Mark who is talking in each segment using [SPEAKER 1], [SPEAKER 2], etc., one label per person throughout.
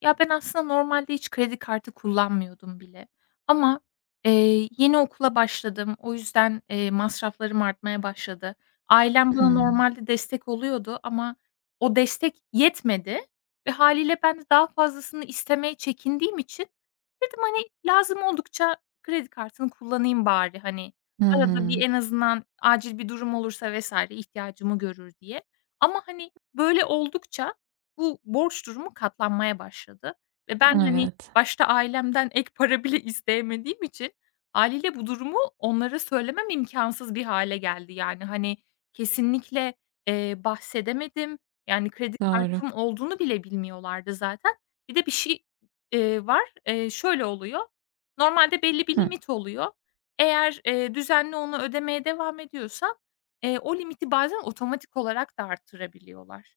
[SPEAKER 1] Ya, ben aslında normalde hiç kredi kartı kullanmıyordum bile ama, yeni okula başladım. O yüzden, masraflarım artmaya başladı. Ailem bana
[SPEAKER 2] Hımm.
[SPEAKER 1] normalde destek oluyordu ama o destek yetmedi ve hâliyle ben de daha fazlasını istemeye çekindiğim için dedim, hani, lazım oldukça kredi kartını kullanayım bari, hani,
[SPEAKER 2] Hı
[SPEAKER 1] arada bir
[SPEAKER 2] hı.
[SPEAKER 1] en azından acil bir durum olursa vesaire ihtiyacımı görür diye ama, hani, böyle oldukça bu borç durumu katlanmaya başladı ve ben, hani,
[SPEAKER 2] Evet,
[SPEAKER 1] başta ailemden ek para bile isteyemediğim için hâliyle bu durumu onlara söylemem imkânsız bir hâle geldi. Yani, hani, kesinlikle, bahsedemedim. Yani, kredi
[SPEAKER 2] doğru.
[SPEAKER 1] kartım olduğunu bile bilmiyorlardı zaten. Bir de bir şey, var. Şöyle oluyor. Normalde belli bir
[SPEAKER 2] Hı.
[SPEAKER 1] limit oluyor. Eğer, düzenli onu ödemeye devam ediyorsam, o limiti bazen otomatik olarak da arttırabiliyorlar.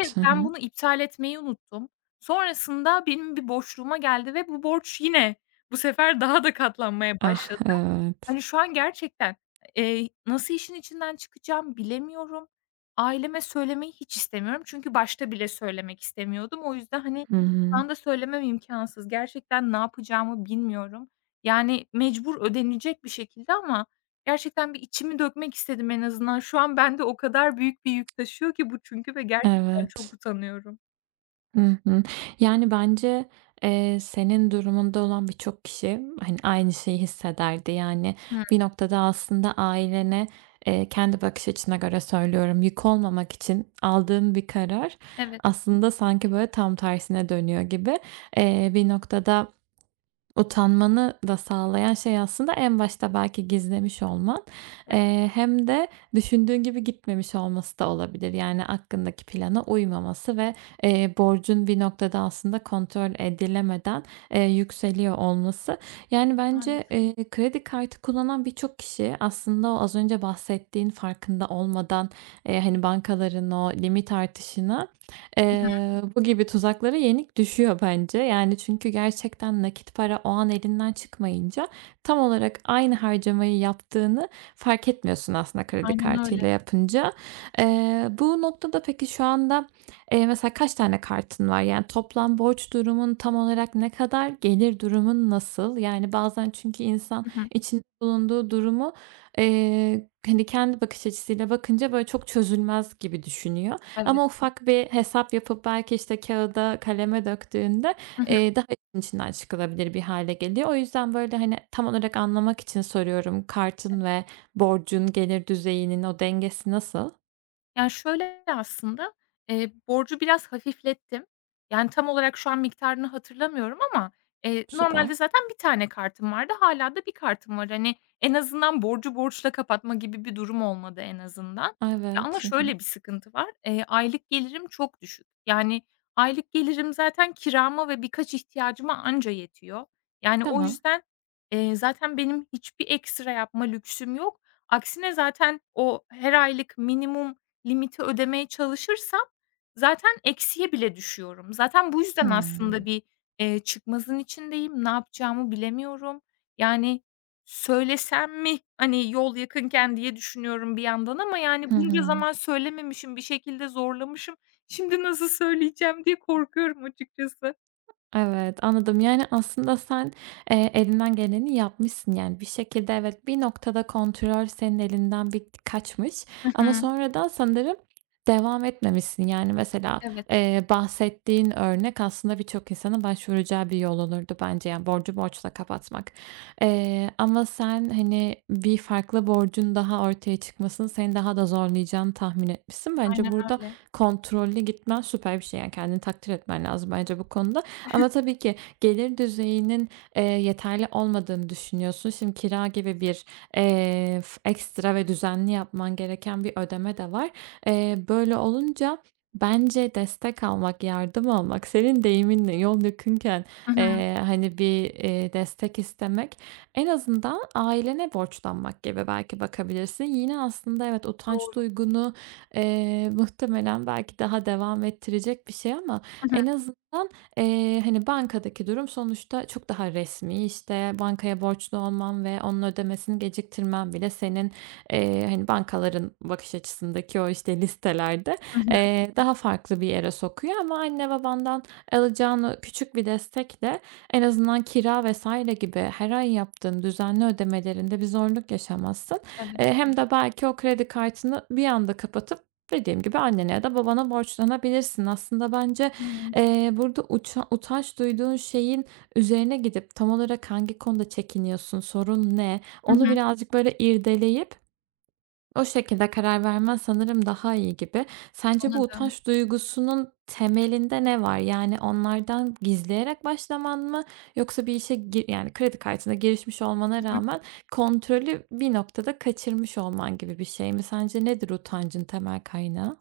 [SPEAKER 1] Ve
[SPEAKER 2] Hı
[SPEAKER 1] ben
[SPEAKER 2] hı.
[SPEAKER 1] bunu iptal etmeyi unuttum. Sonrasında benim bir boşluğuma geldi ve bu borç yine bu sefer daha da katlanmaya
[SPEAKER 2] Ah,
[SPEAKER 1] başladı.
[SPEAKER 2] evet.
[SPEAKER 1] Hani, şu an gerçekten, nasıl işin içinden çıkacağım bilemiyorum. Aileme söylemeyi hiç istemiyorum. Çünkü başta bile söylemek istemiyordum. O yüzden, hani,
[SPEAKER 2] Hı
[SPEAKER 1] şu
[SPEAKER 2] hı.
[SPEAKER 1] anda söylemem imkansız. Gerçekten ne yapacağımı bilmiyorum. Yani, mecbur ödenecek bir şekilde ama gerçekten bir içimi dökmek istedim en azından. Şu an bende o kadar büyük bir yük taşıyor ki bu çünkü ve gerçekten çok
[SPEAKER 2] Evet.
[SPEAKER 1] utanıyorum.
[SPEAKER 2] Hı hı. Yani, bence, senin durumunda olan birçok kişi, hani, aynı şeyi hissederdi. Yani,
[SPEAKER 1] Hıı.
[SPEAKER 2] bir noktada aslında ailene, kendi bakış açına göre söylüyorum, yük olmamak için aldığın bir karar
[SPEAKER 1] Evet,
[SPEAKER 2] aslında sanki, böyle, tam tersine dönüyor gibi. Bir noktada utanmanı da sağlayan şey aslında en başta belki gizlemiş olman,
[SPEAKER 1] evet,
[SPEAKER 2] hem de düşündüğün gibi gitmemiş olması da olabilir. Yani aklındaki plana uymaması ve, borcun bir noktada aslında kontrol edilemeden, yükseliyor olması. Yani bence,
[SPEAKER 1] maalesef.
[SPEAKER 2] kredi kartı kullanan birçok kişi aslında o az önce bahsettiğin farkında olmadan, hani, bankaların o limit artışına,
[SPEAKER 1] Hı hı.
[SPEAKER 2] Bu gibi tuzaklara yenik düşüyor bence. Yani çünkü gerçekten nakit para o an elinden çıkmayınca tam olarak aynı harcamayı yaptığını fark etmiyorsun aslında kredi
[SPEAKER 1] Aynen öyle.
[SPEAKER 2] kartıyla yapınca. Bu noktada peki şu anda, mesela kaç tane kartın var? Yani toplam borç durumun tam olarak ne kadar? Gelir durumun nasıl? Yani bazen çünkü insan
[SPEAKER 1] Hı hı.
[SPEAKER 2] içinde bulunduğu durumu, hani, kendi bakış açısıyla bakınca böyle çok çözülmez gibi düşünüyor.
[SPEAKER 1] Evet.
[SPEAKER 2] Ama ufak bir hesap yapıp belki, işte, kâğıda, kaleme döktüğünde, daha işin içinden çıkılabilir bir hale geliyor. O yüzden, böyle, hani, tam olarak anlamak için soruyorum. Kartın ve borcun gelir düzeyinin o dengesi nasıl?
[SPEAKER 1] Yani şöyle aslında, borcu biraz hafiflettim. Yani, tam olarak şu an miktarını hatırlamıyorum ama,
[SPEAKER 2] Süper.
[SPEAKER 1] normalde zaten bir tane kartım vardı. Hâlâ da bir kartım var. Hani, en azından borcu borçla kapatma gibi bir durum olmadı en azından. Ya, ama
[SPEAKER 2] Evet. Hı hı.
[SPEAKER 1] şöyle bir sıkıntı var. Aylık gelirim çok düşük. Yani, aylık gelirim zaten kirama ve birkaç ihtiyacıma anca yetiyor. Yani, o
[SPEAKER 2] Tamam.
[SPEAKER 1] yüzden, zaten benim hiçbir ekstra yapma lüksüm yok. Aksine zaten o her aylık minimum limiti ödemeye çalışırsam zaten eksiye bile düşüyorum. Zaten bu yüzden aslında
[SPEAKER 2] Hımm.
[SPEAKER 1] bir, çıkmazın içindeyim. Ne yapacağımı bilemiyorum. Yani söylesem mi, hani, yol yakınken diye düşünüyorum bir yandan ama yani
[SPEAKER 2] Hı
[SPEAKER 1] bunca
[SPEAKER 2] hı.
[SPEAKER 1] zaman söylememişim, bir şekilde zorlamışım. Şimdi nasıl söyleyeceğim diye korkuyorum açıkçası.
[SPEAKER 2] Evet, anladım. Yani, aslında sen, elinden geleni yapmışsın. Yani, bir şekilde evet, bir noktada kontrol senin elinden bir kaçmış
[SPEAKER 1] Hı
[SPEAKER 2] ama
[SPEAKER 1] hı.
[SPEAKER 2] sonradan sanırım devam etmemişsin. Yani, mesela,
[SPEAKER 1] Evet,
[SPEAKER 2] bahsettiğin örnek aslında birçok insanın başvuracağı bir yol olurdu bence. Yani, borcu borçla kapatmak. Ama sen, hani, bir farklı borcun daha ortaya çıkmasının seni daha da zorlayacağını tahmin etmişsin.
[SPEAKER 1] aynen
[SPEAKER 2] Bence burada
[SPEAKER 1] öyle.
[SPEAKER 2] kontrollü gitmen süper bir şey. Yani, kendini takdir etmen lazım bence bu konuda. Ama tabii ki gelir düzeyinin, yeterli olmadığını düşünüyorsun. Şimdi kira gibi bir, f ekstra ve düzenli yapman gereken bir ödeme de var. Böyle olunca bence destek almak, yardım almak, senin deyiminle yol dökünken
[SPEAKER 1] Hı hı.
[SPEAKER 2] hani, bir, destek istemek, en azından ailene borçlanmak gibi belki bakabilirsin. Yine aslında evet, utanç
[SPEAKER 1] Doğru.
[SPEAKER 2] duygunu, muhtemelen belki daha devam ettirecek bir şey ama
[SPEAKER 1] Hı hı.
[SPEAKER 2] en azından, hani, bankadaki durum sonuçta çok daha resmi. İşte, bankaya borçlu olman ve onun ödemesini geciktirmen bile senin, hani, bankaların bakış açısındaki o, işte, listelerde,
[SPEAKER 1] Hı hı.
[SPEAKER 2] daha farklı bir yere sokuyor ama anne babandan alacağın o küçük bir destekle en azından kira vesaire gibi her ay yaptığın düzenli ödemelerinde bir zorluk yaşamazsın.
[SPEAKER 1] Evet.
[SPEAKER 2] Hem de belki o kredi kartını bir anda kapatıp dediğim gibi annene ya da babana borçlanabilirsin. Aslında bence,
[SPEAKER 1] Hıı.
[SPEAKER 2] Burada utanç duyduğun şeyin üzerine gidip tam olarak hangi konuda çekiniyorsun, sorun ne?
[SPEAKER 1] Hı hı.
[SPEAKER 2] Onu
[SPEAKER 1] Hı.
[SPEAKER 2] birazcık böyle irdeleyip o şekilde karar vermen sanırım daha iyi gibi. Sence bu
[SPEAKER 1] Anladım.
[SPEAKER 2] utanç duygusunun temelinde ne var? Yani onlardan gizleyerek başlaman mı yoksa bir işe gi yani kredi kartına girişmiş
[SPEAKER 1] Hı
[SPEAKER 2] olmana
[SPEAKER 1] hı.
[SPEAKER 2] rağmen kontrolü bir noktada kaçırmış olman gibi bir şey mi? Sence nedir utancın temel kaynağı?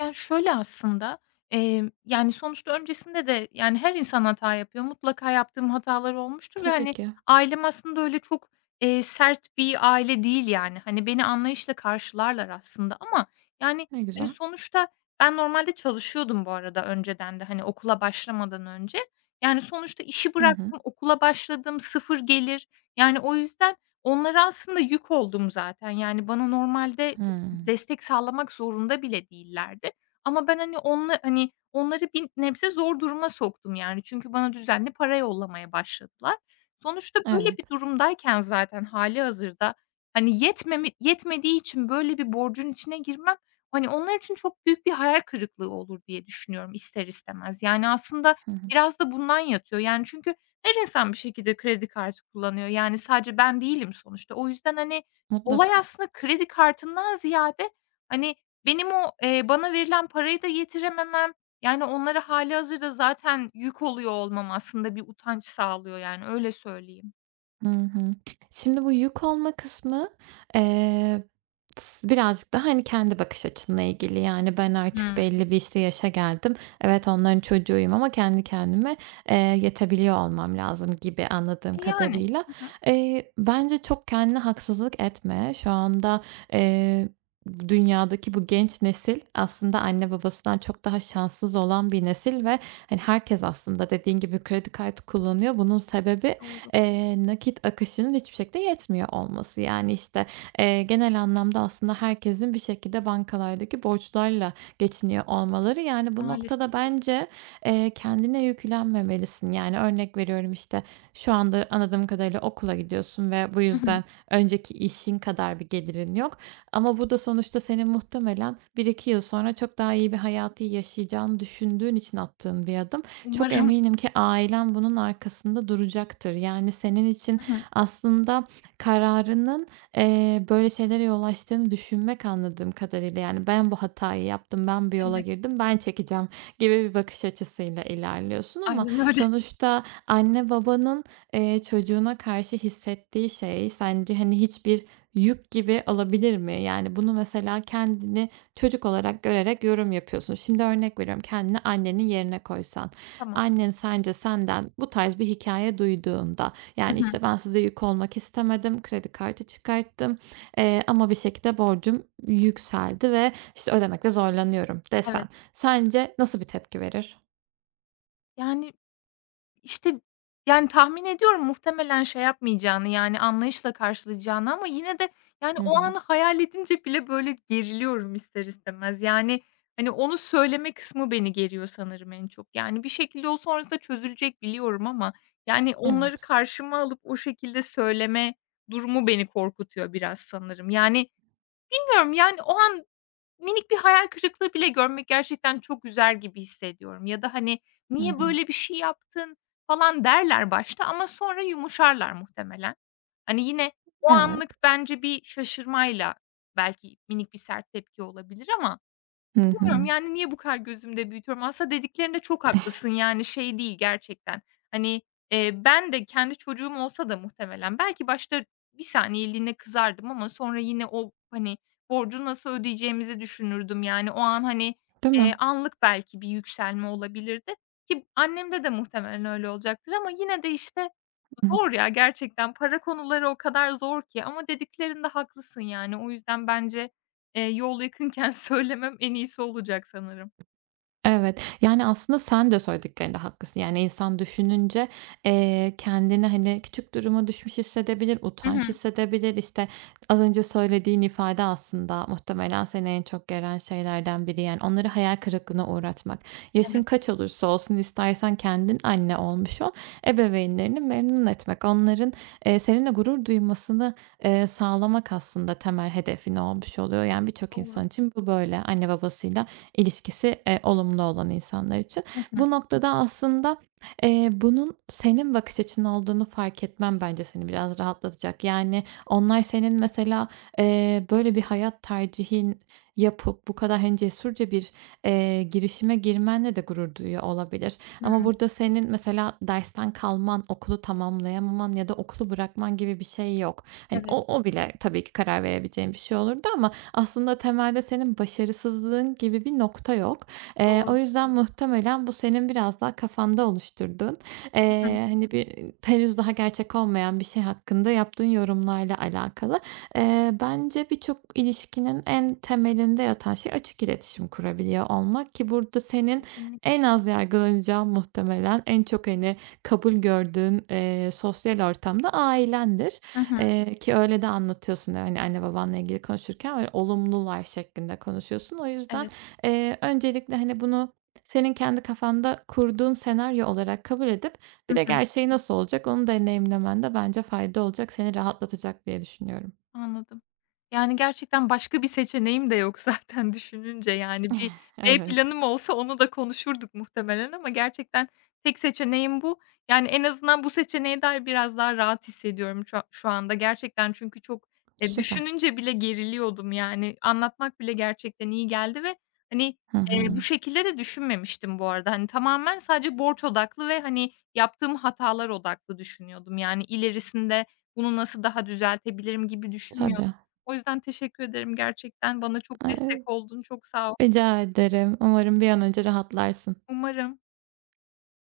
[SPEAKER 1] Yani şöyle aslında, yani, sonuçta öncesinde de, yani, her insan hata yapıyor. Mutlaka yaptığım hatalar olmuştur ve,
[SPEAKER 2] Tabii
[SPEAKER 1] hani,
[SPEAKER 2] ki.
[SPEAKER 1] ailem aslında öyle çok, sert bir aile değil, yani. Hani, beni anlayışla karşılarlar aslında ama, yani,
[SPEAKER 2] Ne
[SPEAKER 1] hani,
[SPEAKER 2] güzel.
[SPEAKER 1] sonuçta ben normalde çalışıyordum bu arada önceden de, hani, okula başlamadan önce. Yani, sonuçta işi
[SPEAKER 2] Hı hı.
[SPEAKER 1] bıraktım, okula başladım, sıfır gelir. Yani, o yüzden onlara aslında yük oldum zaten. Yani, bana normalde
[SPEAKER 2] Hımm.
[SPEAKER 1] destek sağlamak zorunda bile değillerdi. Ama ben, hani, hani, onları bir nebze zor duruma soktum, yani. Çünkü bana düzenli para yollamaya başladılar. Sonuçta böyle
[SPEAKER 2] Evet.
[SPEAKER 1] bir durumdayken zaten hali hazırda hani, yetmediği için böyle bir borcun içine girmem, hani, onlar için çok büyük bir hayal kırıklığı olur diye düşünüyorum ister istemez. Yani, aslında
[SPEAKER 2] Hı.
[SPEAKER 1] biraz da bundan yatıyor. Yani, çünkü her insan bir şekilde kredi kartı kullanıyor. Yani, sadece ben değilim sonuçta. O yüzden, hani, olay
[SPEAKER 2] Mutlaka.
[SPEAKER 1] aslında kredi kartından ziyade, hani, benim o, bana verilen parayı da yetirememem, yani, onlara hâlihazırda zaten yük oluyor olmam aslında bir utanç sağlıyor, yani, öyle söyleyeyim.
[SPEAKER 2] Hı hı. Şimdi bu yük olma kısmı, eee, s birazcık daha, hani, kendi bakış açınla ilgili. Yani, ben artık
[SPEAKER 1] Hımm.
[SPEAKER 2] belli bir, işte, yaşa geldim. Evet, onların çocuğuyum ama kendi kendime, yetebiliyor olmam lazım gibi anladığım
[SPEAKER 1] E, yani.
[SPEAKER 2] kadarıyla.
[SPEAKER 1] Hı hı.
[SPEAKER 2] Bence çok kendine haksızlık etme. Şu anda, eee, dünyadaki bu genç nesil aslında anne babasından çok daha şanssız olan bir nesil ve, hani, herkes aslında dediğin gibi kredi kartı kullanıyor. Bunun sebebi,
[SPEAKER 1] Doğru.
[SPEAKER 2] Nakit akışının hiçbir şekilde yetmiyor olması. Yani, işte, genel anlamda aslında herkesin bir şekilde bankalardaki borçlarla geçiniyor olmaları. Yani, bu
[SPEAKER 1] Maalesef.
[SPEAKER 2] noktada bence, kendine yüklenmemelisin. Yani, örnek veriyorum, işte, şu anda anladığım kadarıyla okula gidiyorsun ve bu
[SPEAKER 1] Hı hı.
[SPEAKER 2] yüzden önceki işin kadar bir gelirin yok ama bu da sonuçta senin muhtemelen bir iki yıl sonra çok daha iyi bir hayatı yaşayacağını düşündüğün için attığın bir adım. Çok
[SPEAKER 1] Umarım.
[SPEAKER 2] eminim ki ailen bunun arkasında duracaktır. Yani senin için
[SPEAKER 1] Hı hı.
[SPEAKER 2] aslında kararının, böyle şeylere yol açtığını düşünmek anladığım kadarıyla. Yani ben bu hatayı yaptım, ben bir yola
[SPEAKER 1] Evet.
[SPEAKER 2] girdim, ben çekeceğim gibi bir bakış açısıyla ilerliyorsun ama
[SPEAKER 1] Aynen öyle.
[SPEAKER 2] sonuçta anne babanın, çocuğuna karşı hissettiği şey sence, hani, hiçbir yük gibi olabilir mi? Yani bunu mesela kendini çocuk olarak görerek yorum yapıyorsun. Şimdi örnek veriyorum, kendini annenin yerine koysan.
[SPEAKER 1] Tamam.
[SPEAKER 2] Annen sence senden bu tarz bir hikaye duyduğunda,
[SPEAKER 1] Hı
[SPEAKER 2] yani,
[SPEAKER 1] hı.
[SPEAKER 2] işte, "Ben size yük olmak istemedim, kredi kartı çıkarttım, ama bir şekilde borcum yükseldi ve, işte, ödemekte zorlanıyorum."
[SPEAKER 1] Evet.
[SPEAKER 2] desen sence nasıl bir tepki verir?
[SPEAKER 1] Yani İşte, yani, tahmin ediyorum muhtemelen şey yapmayacağını, yani, anlayışla karşılayacağını ama yine de, yani,
[SPEAKER 2] Hı
[SPEAKER 1] o
[SPEAKER 2] hı.
[SPEAKER 1] anı hayal edince bile, böyle, geriliyorum ister istemez. Yani, hani, onu söyleme kısmı beni geriyor sanırım en çok. Yani, bir şekilde o sonrasında çözülecek biliyorum ama, yani, onları
[SPEAKER 2] Evet.
[SPEAKER 1] karşıma alıp o şekilde söyleme durumu beni korkutuyor biraz sanırım. Yani, bilmiyorum, yani, o an minik bir hayal kırıklığı bile görmek gerçekten çok üzer gibi hissediyorum ya da, hani,
[SPEAKER 2] Hı
[SPEAKER 1] "Niye
[SPEAKER 2] hı.
[SPEAKER 1] böyle bir şey yaptın?" falan derler başta ama sonra yumuşarlar muhtemelen. Hani, yine o
[SPEAKER 2] Evet.
[SPEAKER 1] anlık bence bir şaşırmayla belki minik bir sert tepki olabilir ama
[SPEAKER 2] Hı
[SPEAKER 1] bilmiyorum,
[SPEAKER 2] hı.
[SPEAKER 1] yani, niye bu kadar gözümde büyütüyorum? Aslında dediklerinde çok haklısın, yani, şey değil gerçekten. Hani, ben de kendi çocuğum olsa da muhtemelen belki başta bir saniyeliğine kızardım ama sonra yine o, hani, borcu nasıl ödeyeceğimizi düşünürdüm. Yani, o an, hani,
[SPEAKER 2] Değil mi?
[SPEAKER 1] anlık belki bir yükselme olabilirdi ki annemde de muhtemelen öyle olacaktır ama yine de, işte, zor ya gerçekten. Para konuları o kadar zor ki ama dediklerinde haklısın yani. O yüzden bence, yol yakınken söylemem en iyisi olacak sanırım.
[SPEAKER 2] Evet, yani, aslında sen de söylediklerinde haklısın. Yani, insan düşününce, kendini, hani, küçük duruma düşmüş hissedebilir,
[SPEAKER 1] Hı
[SPEAKER 2] utanç
[SPEAKER 1] hı.
[SPEAKER 2] hissedebilir. İşte, az önce söylediğin ifade aslında muhtemelen seni en çok gelen şeylerden biri. Yani, onları hayal kırıklığına uğratmak. Yaşın
[SPEAKER 1] Evet,
[SPEAKER 2] kaç olursa olsun istersen kendin anne olmuş ol, ebeveynlerini memnun etmek, onların, seninle gurur duymasını, sağlamak aslında temel hedefin olmuş oluyor. Yani, birçok
[SPEAKER 1] doğru.
[SPEAKER 2] insan için bu böyle. Anne babasıyla İlişkisi, olumlu olan insanlar için.
[SPEAKER 1] Hı hı.
[SPEAKER 2] Bu noktada aslında, bunun senin bakış açın olduğunu fark etmem bence seni biraz rahatlatacak. Yani onlar senin mesela, böyle bir hayat tercihin yapıp bu kadar, hani, cesurca bir, girişime girmenle de gurur duyuyor olabilir.
[SPEAKER 1] Hıı.
[SPEAKER 2] Ama burada senin mesela dersten kalman, okulu tamamlayamaman ya da okulu bırakman gibi bir şey yok. Hani,
[SPEAKER 1] Evet,
[SPEAKER 2] o bile tabii ki karar verebileceğin bir şey olurdu ama aslında temelde senin başarısızlığın gibi bir nokta yok.
[SPEAKER 1] doğru.
[SPEAKER 2] O yüzden muhtemelen bu senin biraz daha kafanda oluşturduğun,
[SPEAKER 1] Hı hı.
[SPEAKER 2] hani, bir henüz daha gerçek olmayan bir şey hakkında yaptığın yorumlarla alakalı. Bence birçok ilişkinin en temelinde yatan şey açık iletişim kurabiliyor olmak ki burada senin
[SPEAKER 1] Kesinlikle.
[SPEAKER 2] en az yargılanacağın muhtemelen en çok, hani, kabul gördüğün, sosyal ortam da ailendir.
[SPEAKER 1] Hı hı.
[SPEAKER 2] Ki öyle de anlatıyorsun, hani, anne babanla ilgili konuşurken böyle olumlular şeklinde konuşuyorsun. O yüzden,
[SPEAKER 1] Evet.
[SPEAKER 2] öncelikle, hani, bunu senin kendi kafanda kurduğun senaryo olarak kabul edip
[SPEAKER 1] Hı
[SPEAKER 2] bir de
[SPEAKER 1] hı.
[SPEAKER 2] gerçeği nasıl olacak onu deneyimlemen de bence fayda olacak, seni rahatlatacak diye düşünüyorum.
[SPEAKER 1] Anladım. Yani, gerçekten başka bir seçeneğim de yok zaten düşününce, yani, bir B
[SPEAKER 2] Evet.
[SPEAKER 1] planım olsa onu da konuşurduk muhtemelen ama gerçekten tek seçeneğim bu. Yani, en azından bu seçeneğe dair biraz daha rahat hissediyorum şu anda gerçekten çünkü çok,
[SPEAKER 2] Süper.
[SPEAKER 1] düşününce bile geriliyordum, yani, anlatmak bile gerçekten iyi geldi ve, hani,
[SPEAKER 2] Hı
[SPEAKER 1] bu
[SPEAKER 2] hı.
[SPEAKER 1] şekilde de düşünmemiştim bu arada. Hani, tamamen sadece borç odaklı ve, hani, yaptığım hatalar odaklı düşünüyordum. Yani, ilerisinde bunu nasıl daha düzeltebilirim gibi düşünmüyordum.
[SPEAKER 2] Tabii.
[SPEAKER 1] O yüzden teşekkür ederim gerçekten. Bana çok
[SPEAKER 2] Eee,
[SPEAKER 1] destek oldun. Çok sağ ol.
[SPEAKER 2] Rica ederim. Umarım bir an önce rahatlarsın.
[SPEAKER 1] Umarım